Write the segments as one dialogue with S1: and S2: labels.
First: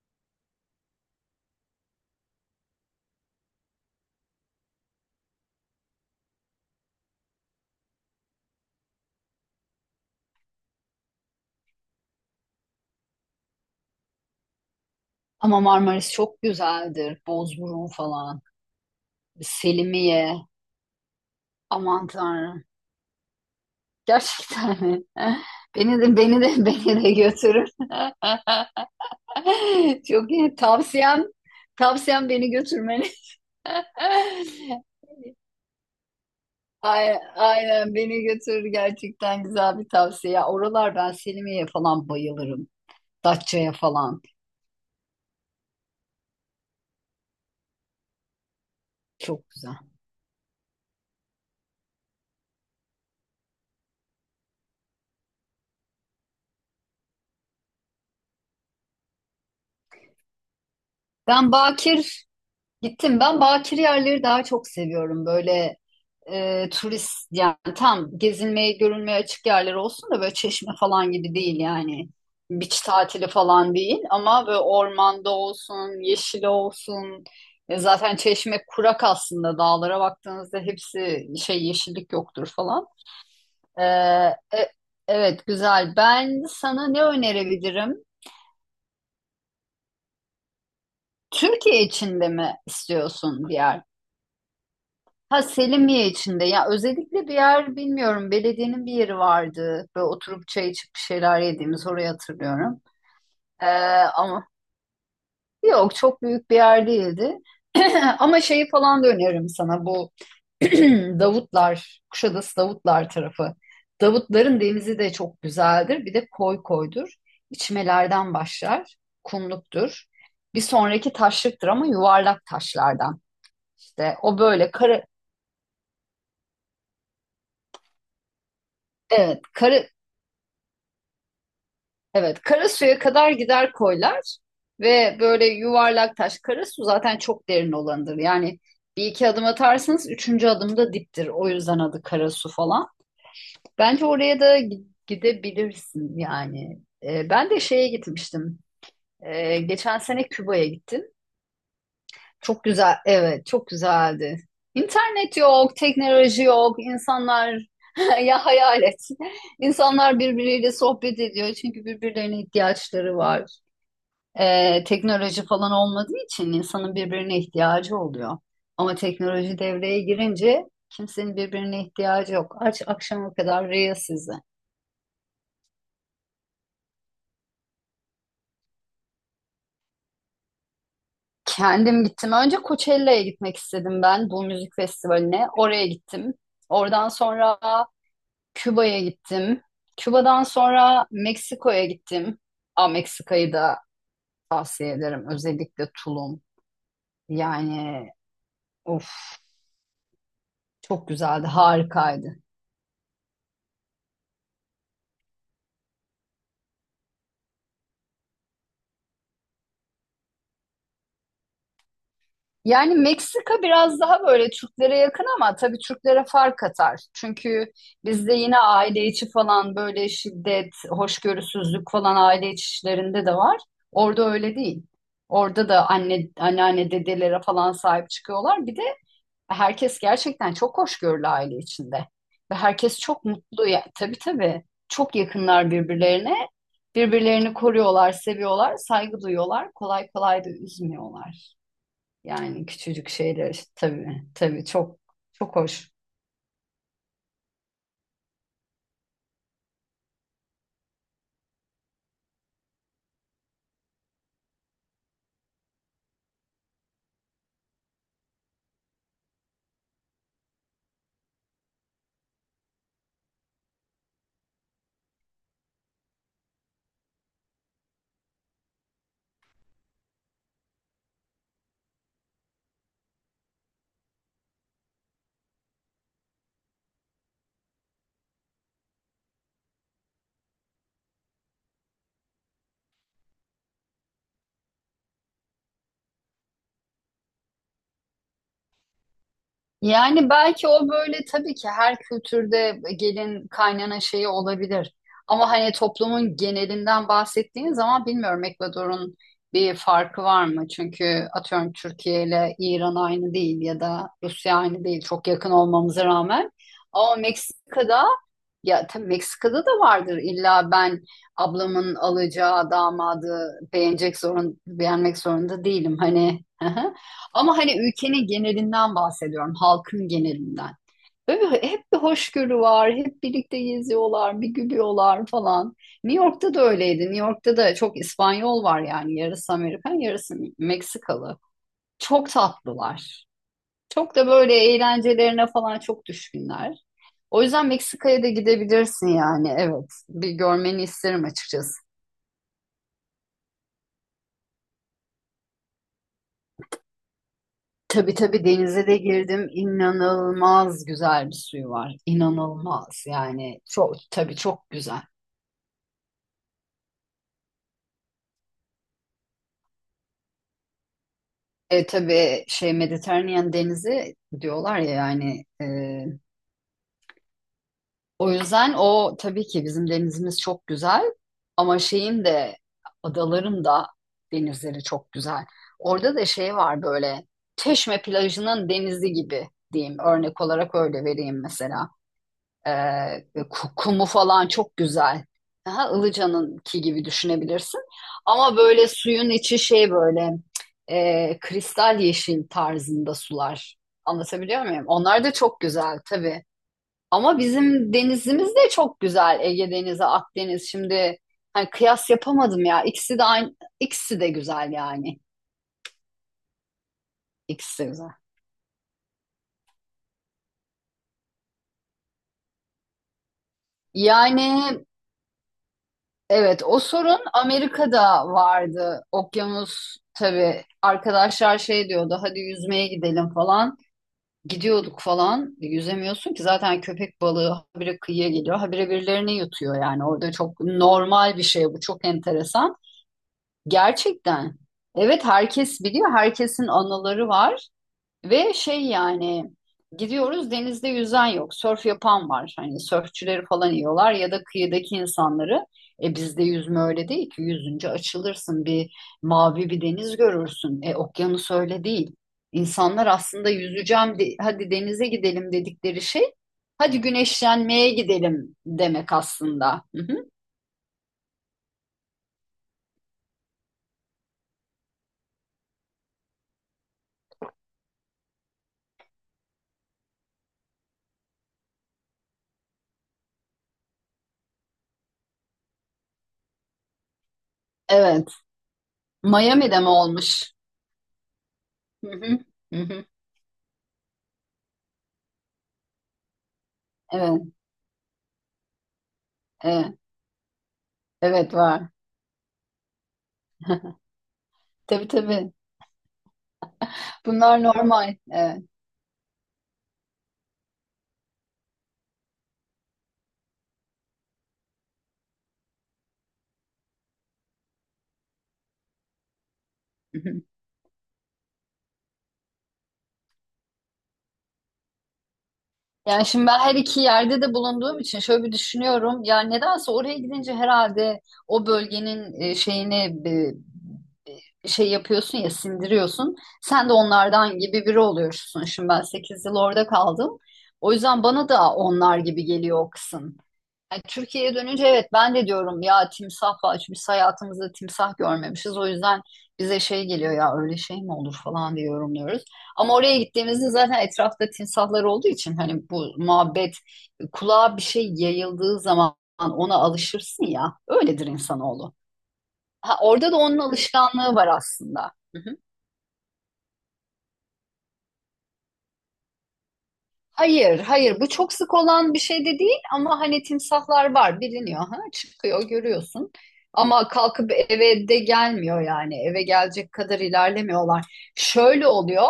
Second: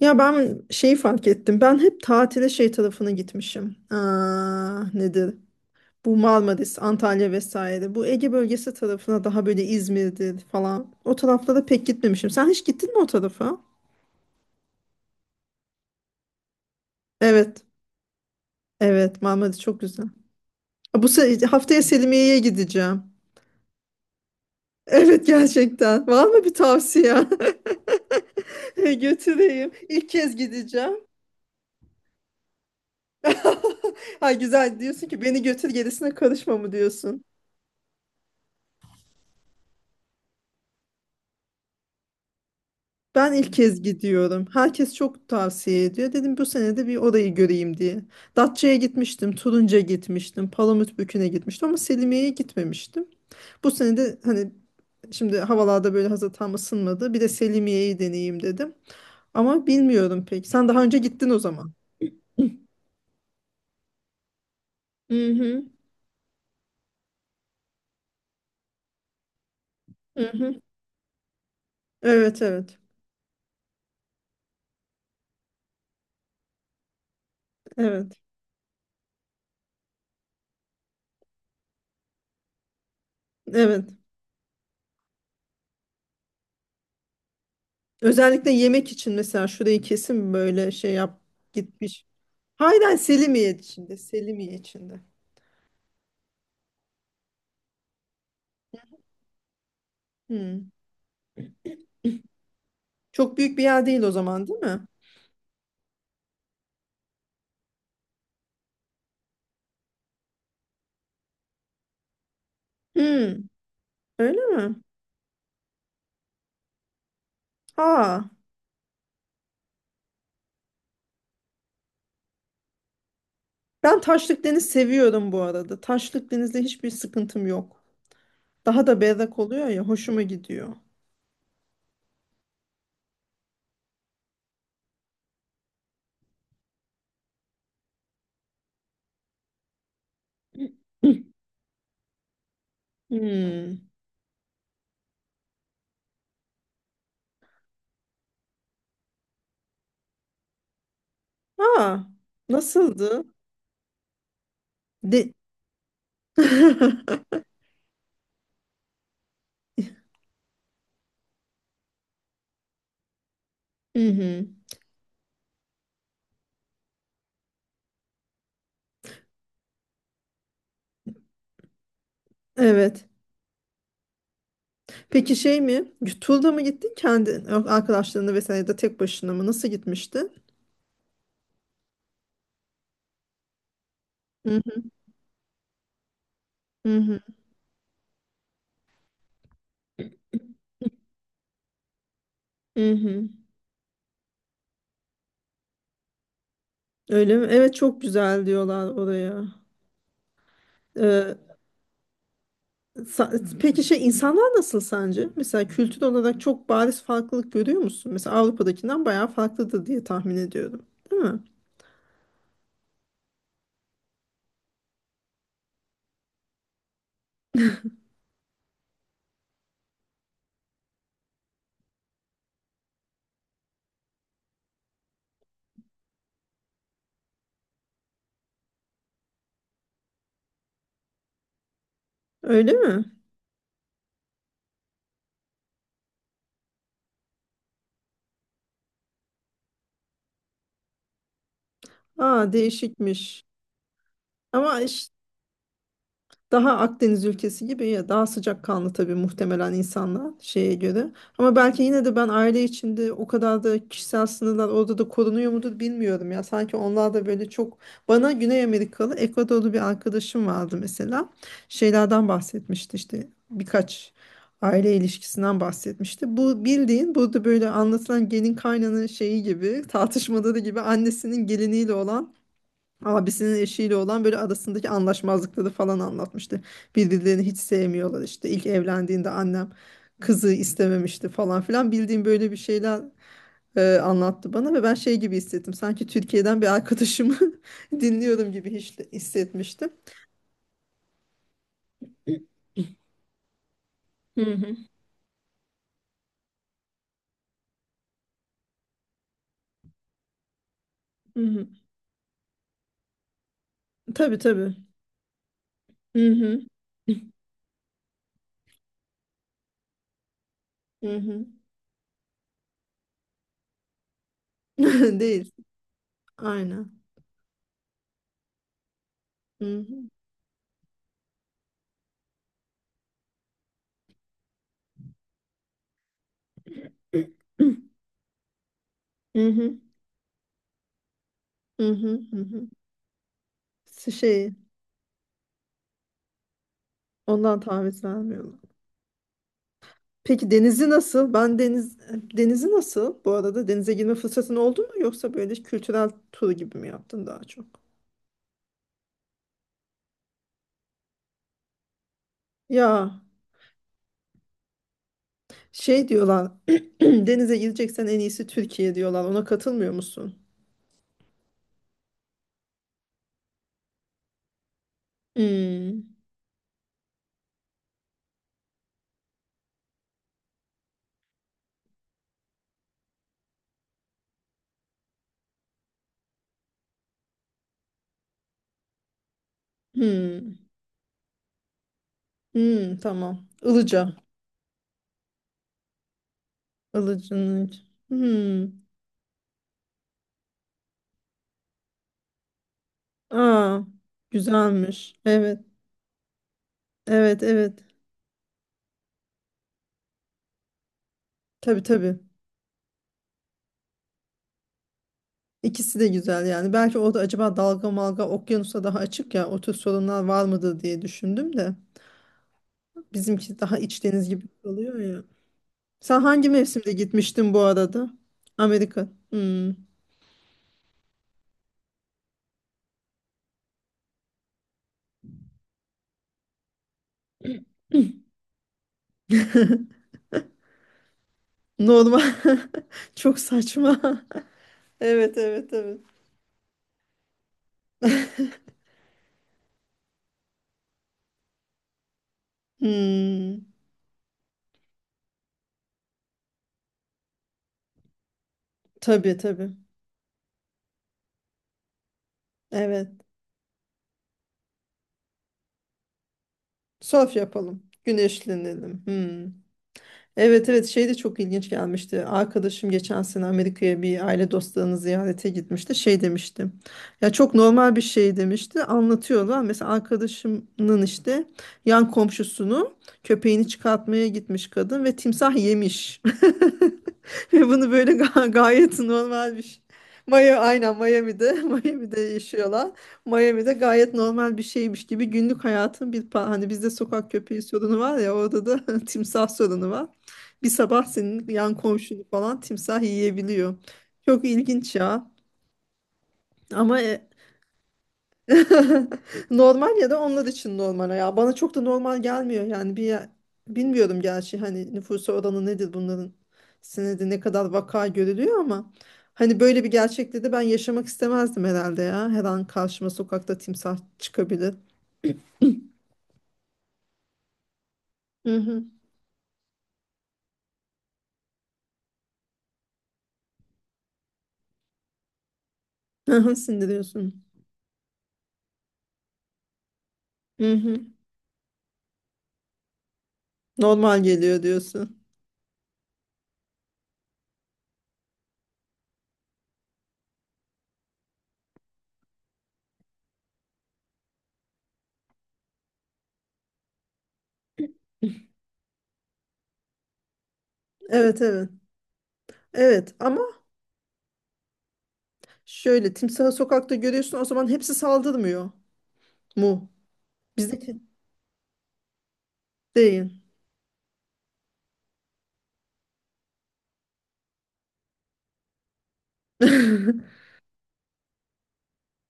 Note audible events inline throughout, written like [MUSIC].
S1: Ya ben şeyi fark ettim. Ben hep tatile şey tarafına gitmişim. Aa, nedir? Bu Marmaris, Antalya vesaire. Bu Ege bölgesi tarafına daha böyle İzmir'dir falan. O taraflara pek gitmemişim. Sen hiç gittin mi o tarafa?
S2: Ama Marmaris çok güzeldir.
S1: Evet.
S2: Bozburun falan.
S1: Evet, Marmaris çok güzel.
S2: Selimiye.
S1: Haftaya
S2: Aman
S1: Selimiye'ye
S2: Tanrım.
S1: gideceğim. [LAUGHS]
S2: Gerçekten mi?
S1: Evet
S2: [LAUGHS] Beni
S1: gerçekten.
S2: de
S1: Var
S2: beni
S1: mı bir
S2: de [LAUGHS] beni de
S1: tavsiye?
S2: götürün. [LAUGHS]
S1: [LAUGHS] Götüreyim. İlk
S2: Çok
S1: kez
S2: iyi.
S1: gideceğim.
S2: Tavsiyem beni götürmeni.
S1: [LAUGHS] Ha, güzel
S2: [LAUGHS]
S1: diyorsun ki beni götür gerisine karışma mı diyorsun?
S2: Aynen beni götür, gerçekten güzel bir tavsiye. Ya, oralar, ben Selimiye'ye falan bayılırım.
S1: Ben ilk
S2: Datça'ya
S1: kez
S2: falan.
S1: gidiyorum. Herkes çok tavsiye ediyor. Dedim bu sene de bir orayı göreyim diye. Datça'ya gitmiştim,
S2: Çok güzel.
S1: Turunca gitmiştim, Palamutbükü'ne gitmiştim ama Selimiye'ye gitmemiştim. Bu sene de hani şimdi havalarda böyle hazır tam ısınmadı. Bir de Selimiye'yi deneyeyim dedim. Ama bilmiyorum pek. Sen daha önce gittin o
S2: Ben
S1: zaman.
S2: Bakir gittim. Ben Bakir yerleri daha çok seviyorum.
S1: Hı hı.
S2: Böyle turist yani tam gezilmeye görülmeye açık yerler olsun da
S1: Hı
S2: böyle
S1: hı.
S2: Çeşme falan gibi değil yani.
S1: Evet, evet.
S2: Beach tatili falan değil ama böyle ormanda olsun, yeşil olsun.
S1: Evet.
S2: Zaten Çeşme kurak, aslında dağlara baktığınızda hepsi şey, yeşillik yoktur falan. E,
S1: Evet.
S2: e, evet, güzel. Ben sana ne önerebilirim?
S1: Özellikle yemek için mesela şurayı kesin böyle şey yap
S2: Türkiye
S1: gitmiş.
S2: içinde mi
S1: Hayır, hayır,
S2: istiyorsun
S1: Selimiye
S2: bir yer?
S1: içinde, Selimiye içinde.
S2: Ha, Selimiye içinde, ya özellikle bir yer bilmiyorum, belediyenin bir yeri vardı, böyle oturup
S1: Hı.
S2: çay içip bir şeyler yediğimiz, orayı hatırlıyorum.
S1: Çok büyük bir
S2: Ee,
S1: yer değil o zaman,
S2: ama
S1: değil mi?
S2: yok, çok büyük bir yer değildi. [CLEARS THROAT] Ama şeyi falan da öneririm sana, bu [CLEARS THROAT] Davutlar, Kuşadası Davutlar
S1: Hmm,
S2: tarafı.
S1: öyle
S2: Davutların
S1: mi?
S2: denizi de çok güzeldir, bir de koy koydur.
S1: Ha,
S2: İçmelerden başlar, kumluktur, bir sonraki taşlıktır ama yuvarlak taşlardan.
S1: ben
S2: İşte o
S1: taşlık deniz
S2: böyle kara,
S1: seviyorum bu arada. Taşlık denizde hiçbir sıkıntım yok. Daha da berrak
S2: evet,
S1: oluyor ya, hoşuma gidiyor.
S2: evet, Karasu'ya kadar gider koylar ve böyle yuvarlak taş. Karasu zaten çok derin olanıdır. Yani bir iki adım atarsanız üçüncü
S1: [LAUGHS]
S2: adımda diptir.
S1: [CLEARS THROAT]
S2: O yüzden adı Karasu falan.
S1: Hmm.
S2: Bence oraya da gidebilirsin yani. Ben de şeye gitmiştim. Geçen sene Küba'ya gittim.
S1: Ha,
S2: Çok güzel,
S1: nasıldı?
S2: evet, çok güzeldi.
S1: De
S2: İnternet yok, teknoloji yok,
S1: [LAUGHS]
S2: insanlar [LAUGHS] ya hayal et. İnsanlar birbiriyle sohbet ediyor çünkü birbirlerine ihtiyaçları var.
S1: hı hı.
S2: Teknoloji falan olmadığı için insanın birbirine ihtiyacı oluyor. Ama teknoloji devreye girince kimsenin birbirine ihtiyacı yok. Aç
S1: Evet.
S2: akşama kadar Reels sizi.
S1: Peki şey mi? Turda mı gittin kendi yok, arkadaşlarınla vesaire ya da tek başına mı? Nasıl gitmiştin?
S2: Kendim gittim. Önce Coachella'ya gitmek istedim, ben bu
S1: Hı
S2: müzik festivaline. Oraya gittim.
S1: hı
S2: Oradan
S1: hı hı.
S2: sonra Küba'ya gittim. Küba'dan sonra Meksiko'ya gittim. Aa,
S1: Hı hı.
S2: Meksika'yı da tavsiye ederim. Özellikle Tulum.
S1: Öyle mi? Evet, çok
S2: Yani
S1: güzel diyorlar
S2: of,
S1: oraya.
S2: çok
S1: Ee,
S2: güzeldi, harikaydı.
S1: Sa- Peki şey insanlar nasıl sence? Mesela kültür olarak çok bariz farklılık görüyor musun? Mesela Avrupa'dakinden bayağı farklıdır diye tahmin ediyorum. Değil mi?
S2: Yani Meksika biraz daha böyle Türklere yakın ama tabii Türklere fark atar. Çünkü bizde yine aile içi falan böyle şiddet, hoşgörüsüzlük falan, aile içi işlerinde de var. Orada öyle değil. Orada da anne, anneanne, dedelere falan sahip çıkıyorlar. Bir de herkes gerçekten çok hoşgörülü aile içinde. Ve
S1: Öyle
S2: herkes
S1: mi?
S2: çok mutlu. Ya, tabii tabii, çok yakınlar birbirlerine. Birbirlerini koruyorlar, seviyorlar, saygı duyuyorlar. Kolay kolay da üzmüyorlar.
S1: Aa,
S2: Yani küçücük
S1: değişikmiş.
S2: şeyler işte, tabii tabii,
S1: Ama
S2: çok
S1: iş-
S2: hoş.
S1: Daha Akdeniz ülkesi gibi ya, daha sıcakkanlı tabii muhtemelen insanlar şeye göre. Ama belki yine de ben aile içinde o kadar da kişisel sınırlar orada da korunuyor mudur bilmiyorum ya. Sanki onlar da böyle çok bana Güney Amerikalı Ekvadorlu bir arkadaşım vardı mesela. Şeylerden bahsetmişti işte birkaç aile ilişkisinden bahsetmişti. Bu bildiğin burada böyle anlatılan gelin kaynanın şeyi gibi tartışmaları gibi annesinin geliniyle olan abisinin eşiyle olan böyle arasındaki anlaşmazlıkları falan anlatmıştı. Birbirlerini hiç sevmiyorlar işte. İlk evlendiğinde annem kızı istememişti falan filan. Bildiğim böyle bir şeyler anlattı bana ve ben şey gibi hissettim. Sanki Türkiye'den bir arkadaşımı [LAUGHS] dinliyorum gibi hiç hissetmiştim.
S2: Yani belki o böyle, tabii ki her kültürde gelin kaynana şeyi
S1: Hı hı.
S2: olabilir. Ama hani toplumun genelinden bahsettiğin zaman, bilmiyorum, Ekvador'un bir farkı var mı? Çünkü
S1: Hı hı.
S2: atıyorum, Türkiye ile İran aynı değil ya da
S1: Tabii
S2: Rusya
S1: tabii.
S2: aynı değil, çok yakın olmamıza
S1: Hı
S2: rağmen.
S1: hı.
S2: Ama Meksika'da, ya tabii Meksika'da da vardır illa, ben
S1: Hı hı.
S2: ablamın alacağı damadı beğenecek, zorun beğenmek
S1: [LAUGHS] Değil.
S2: zorunda değilim hani. [LAUGHS]
S1: Aynen.
S2: Ama hani ülkenin genelinden bahsediyorum,
S1: Hı
S2: halkın
S1: hı.
S2: genelinden. Böyle hep bir hoşgörü var, hep birlikte geziyorlar, bir gülüyorlar falan. New York'ta da öyleydi. New
S1: [CLEARS THROAT]
S2: York'ta da çok İspanyol var, yani
S1: Hı
S2: yarısı
S1: hı.
S2: Amerikan, yarısı Meksikalı.
S1: Hı hı.
S2: Çok
S1: Hı
S2: tatlılar.
S1: hı.
S2: Çok da
S1: Şey,
S2: böyle eğlencelerine falan çok düşkünler. O
S1: ondan
S2: yüzden
S1: taviz
S2: Meksika'ya da
S1: vermiyorum.
S2: gidebilirsin yani. Evet. Bir
S1: Peki
S2: görmeni
S1: denizi
S2: isterim
S1: nasıl? Ben
S2: açıkçası.
S1: deniz Denizi nasıl? Bu arada denize girme fırsatın oldu mu, yoksa böyle kültürel tur gibi mi yaptın daha çok?
S2: Tabii tabii, denize de girdim. İnanılmaz güzel bir suyu var. İnanılmaz
S1: Ya,
S2: yani. Çok tabii, çok güzel.
S1: şey diyorlar, [CLEARS THROAT] denize gireceksen en iyisi Türkiye diyorlar. Ona katılmıyor musun?
S2: E tabii şey, Mediterranean denizi diyorlar ya yani,
S1: Hmm,
S2: o yüzden, o tabii ki bizim denizimiz çok güzel ama şeyin de, adaların da denizleri çok güzel. Orada da şey var, böyle Çeşme plajının denizi gibi diyeyim, örnek
S1: hmm,
S2: olarak öyle vereyim mesela. Ee,
S1: hmm, tamam.
S2: kumu
S1: Ilıca.
S2: falan çok güzel. Daha Ilıca'nınki gibi
S1: Ilıca'nın.
S2: düşünebilirsin. Ama
S1: Hmm.
S2: böyle suyun içi şey, böyle kristal yeşil tarzında sular.
S1: Aa,
S2: Anlatabiliyor muyum?
S1: güzelmiş.
S2: Onlar da çok
S1: Evet.
S2: güzel tabii. Ama
S1: Evet, evet.
S2: bizim denizimiz de çok güzel. Ege Denizi, Akdeniz. Şimdi hani
S1: Tabii
S2: kıyas
S1: tabii.
S2: yapamadım ya. İkisi de aynı, ikisi de güzel yani.
S1: İkisi de güzel yani. Belki orada acaba
S2: İkisi de
S1: dalga
S2: güzel.
S1: malga okyanusa daha açık ya, o tür sorunlar var mıdır diye düşündüm de. Bizimki daha iç deniz gibi
S2: Yani
S1: oluyor ya. Sen hangi
S2: evet, o
S1: mevsimde
S2: sorun
S1: gitmiştin bu arada?
S2: Amerika'da vardı.
S1: Amerika. Hmm.
S2: Okyanus, tabii arkadaşlar şey diyordu, hadi yüzmeye gidelim falan. Gidiyorduk falan. Yüzemiyorsun ki, zaten köpek balığı habire kıyıya geliyor. Habire birilerini yutuyor yani. Orada çok normal bir şey bu. Çok
S1: Normal. [LAUGHS]
S2: enteresan.
S1: Çok saçma.
S2: Gerçekten.
S1: [LAUGHS]
S2: Evet,
S1: Evet evet
S2: herkes
S1: evet.
S2: biliyor. Herkesin anıları var. Ve şey yani, gidiyoruz, denizde yüzen yok. Sörf yapan var. Hani sörfçüleri
S1: Hmm.
S2: falan yiyorlar ya da kıyıdaki insanları. E bizde yüzme öyle değil ki. Yüzünce açılırsın,
S1: Tabii
S2: mavi
S1: tabii.
S2: bir deniz görürsün. E okyanus öyle değil. İnsanlar
S1: Evet.
S2: aslında hadi denize gidelim dedikleri şey, hadi
S1: Surf yapalım.
S2: güneşlenmeye gidelim
S1: Güneşlenelim.
S2: demek
S1: Hmm.
S2: aslında. Hı hı.
S1: Evet evet, şey de çok ilginç gelmişti. Arkadaşım geçen sene Amerika'ya bir aile dostlarını ziyarete gitmişti. Şey demişti. Ya çok normal bir şey demişti. Anlatıyorlar. Mesela arkadaşımın işte yan komşusunu köpeğini çıkartmaya gitmiş kadın ve timsah yemiş. [LAUGHS] [LAUGHS] Ve bunu böyle
S2: Evet.
S1: gayet
S2: Miami'de
S1: normalmiş.
S2: mi olmuş?
S1: Maya, aynen Miami'de, [LAUGHS]
S2: Hı
S1: Miami'de
S2: hı. Hı
S1: yaşıyorlar.
S2: hı.
S1: Miami'de gayet normal bir şeymiş gibi günlük hayatın bir hani bizde sokak
S2: Evet,
S1: köpeği sorunu var ya, orada da [LAUGHS] timsah sorunu
S2: evet,
S1: var. Bir sabah senin
S2: evet
S1: yan
S2: var.
S1: komşunu falan timsah yiyebiliyor. Çok ilginç
S2: Tabii
S1: ya.
S2: tabii.
S1: Ama
S2: Bunlar normal. Evet.
S1: [LAUGHS] normal ya da onlar için normal ya. Bana çok da normal gelmiyor yani bir bilmiyorum gerçi hani nüfusa oranı nedir bunların, senede ne kadar vaka görülüyor ama hani böyle bir gerçekliği de
S2: [LAUGHS]
S1: ben yaşamak istemezdim herhalde ya. Her an karşıma sokakta timsah çıkabilir.
S2: Yani şimdi, ben her iki yerde de bulunduğum için şöyle bir
S1: Hı hı.
S2: düşünüyorum. Ya nedense oraya gidince, herhalde o bölgenin şeyini, şey yapıyorsun ya,
S1: [LAUGHS] Hı
S2: sindiriyorsun.
S1: hı,
S2: Sen de
S1: sindiriyorsun.
S2: onlardan gibi biri oluyorsun. Şimdi ben 8 yıl orada kaldım.
S1: Hı
S2: O
S1: hı.
S2: yüzden bana da onlar gibi geliyor o kısım. Yani
S1: Normal
S2: Türkiye'ye
S1: geliyor
S2: dönünce evet,
S1: diyorsun.
S2: ben de diyorum ya timsah var. Çünkü biz hayatımızda timsah görmemişiz. O yüzden bize şey geliyor ya, öyle şey mi olur falan diye yorumluyoruz. Ama oraya gittiğimizde zaten etrafta timsahlar olduğu için, hani bu muhabbet kulağa bir şey yayıldığı zaman ona alışırsın ya. Öyledir
S1: Evet evet.
S2: insanoğlu. Ha,
S1: Evet
S2: orada da
S1: ama
S2: onun alışkanlığı var aslında.
S1: şöyle timsahı sokakta görüyorsun o zaman hepsi saldırmıyor mu?
S2: Hayır,
S1: Bizdeki
S2: hayır. Bu çok sık olan bir şey de değil ama
S1: değil.
S2: hani timsahlar var, biliniyor. Ha? Çıkıyor, görüyorsun. Ama kalkıp eve de gelmiyor yani. Eve gelecek kadar
S1: [LAUGHS]
S2: ilerlemiyorlar. Şöyle oluyor.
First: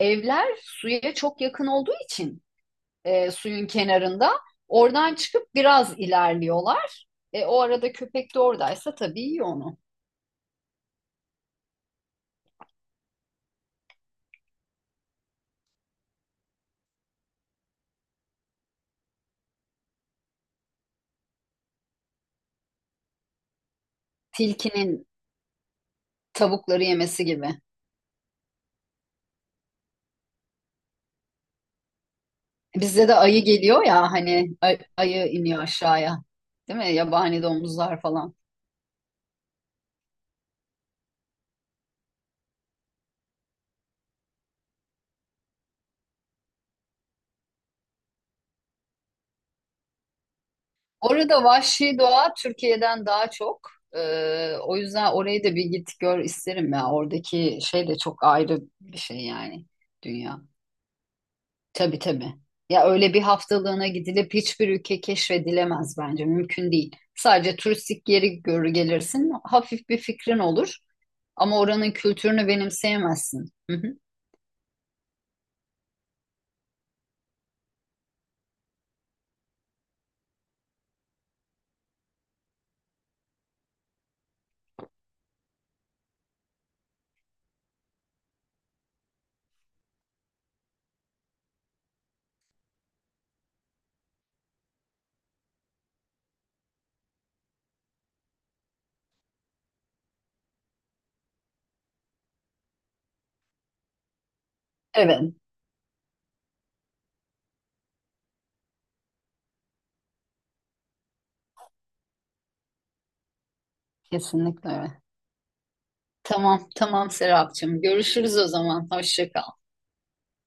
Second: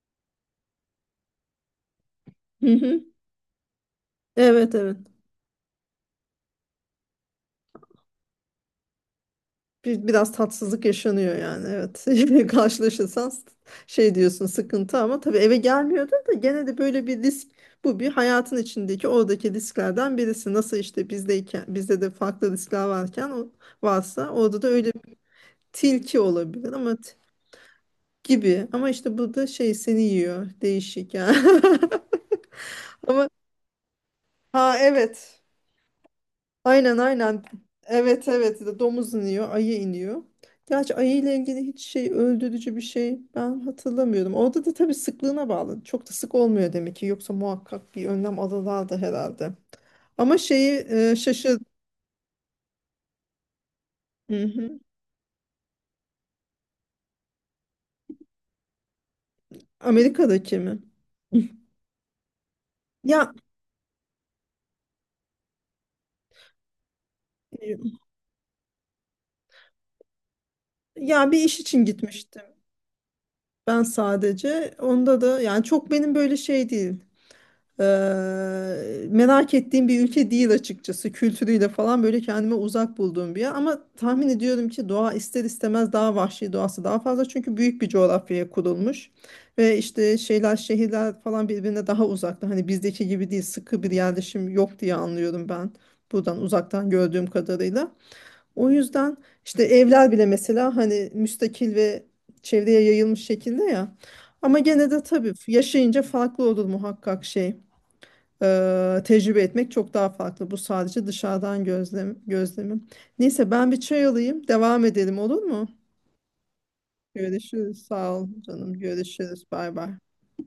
S2: Evler suya çok yakın olduğu için,
S1: Hı hı.
S2: suyun kenarında
S1: Evet evet.
S2: oradan çıkıp biraz ilerliyorlar. E, o arada köpek de oradaysa tabii yiyor onu.
S1: Bir, biraz tatsızlık yaşanıyor yani, evet. [LAUGHS] Karşılaşırsan şey diyorsun sıkıntı, ama tabii eve gelmiyordu da gene de böyle bir risk, bu bir hayatın içindeki oradaki risklerden birisi. Nasıl işte bizdeyken bizde de farklı riskler varken o, varsa orada da öyle
S2: Tilkinin
S1: bir tilki olabilir
S2: tavukları
S1: ama
S2: yemesi gibi.
S1: gibi, ama işte burada şey seni yiyor, değişik yani. [LAUGHS]
S2: Bizde de
S1: Ama
S2: ayı geliyor ya, hani
S1: ha
S2: ayı
S1: evet,
S2: iniyor aşağıya. Değil mi?
S1: aynen aynen.
S2: Yabani domuzlar
S1: Evet
S2: falan.
S1: evet, domuz iniyor, ayı iniyor. Gerçi ayı ile ilgili hiç şey öldürücü bir şey ben hatırlamıyorum. Orada da tabii sıklığına bağlı. Çok da sık olmuyor demek ki. Yoksa muhakkak bir önlem alırlardı herhalde. Ama şeyi
S2: Orada
S1: şaşır.
S2: vahşi doğa Türkiye'den daha çok.
S1: Hı
S2: O
S1: hı.
S2: yüzden orayı da bir git gör isterim ya. Oradaki şey de çok ayrı bir şey yani, dünya.
S1: Amerika'daki mi?
S2: Tabii tabii. Ya öyle bir
S1: Ya
S2: haftalığına gidilip hiçbir ülke keşfedilemez bence. Mümkün değil. Sadece turistik yeri görür gelirsin. Hafif bir fikrin olur.
S1: ya bir
S2: Ama
S1: iş için
S2: oranın
S1: gitmiştim
S2: kültürünü benimseyemezsin. Hı
S1: ben
S2: hı.
S1: sadece. Onda da yani çok benim böyle şey değil. Eee, merak ettiğim bir ülke değil açıkçası. Kültürüyle falan böyle kendime uzak bulduğum bir yer. Ama tahmin ediyorum ki doğa ister istemez daha vahşi, doğası daha fazla. Çünkü büyük bir coğrafyaya kurulmuş. Ve işte şeyler şehirler falan birbirine daha uzakta. Hani bizdeki gibi değil, sıkı bir yerleşim yok diye anlıyorum ben. Buradan uzaktan gördüğüm kadarıyla. O yüzden işte evler bile mesela hani müstakil ve çevreye yayılmış şekilde ya. Ama gene de tabii
S2: Evet.
S1: yaşayınca farklı olur muhakkak şey tecrübe etmek çok daha farklı. Bu sadece dışarıdan gözlem, gözlemim. Neyse, ben bir çay alayım,
S2: Kesinlikle
S1: devam
S2: öyle.
S1: edelim olur mu?
S2: Tamam, tamam Serapcığım.
S1: Görüşürüz. Sağ ol
S2: Görüşürüz o
S1: canım.
S2: zaman. Hoşça
S1: Görüşürüz.
S2: kal.
S1: Bay bay.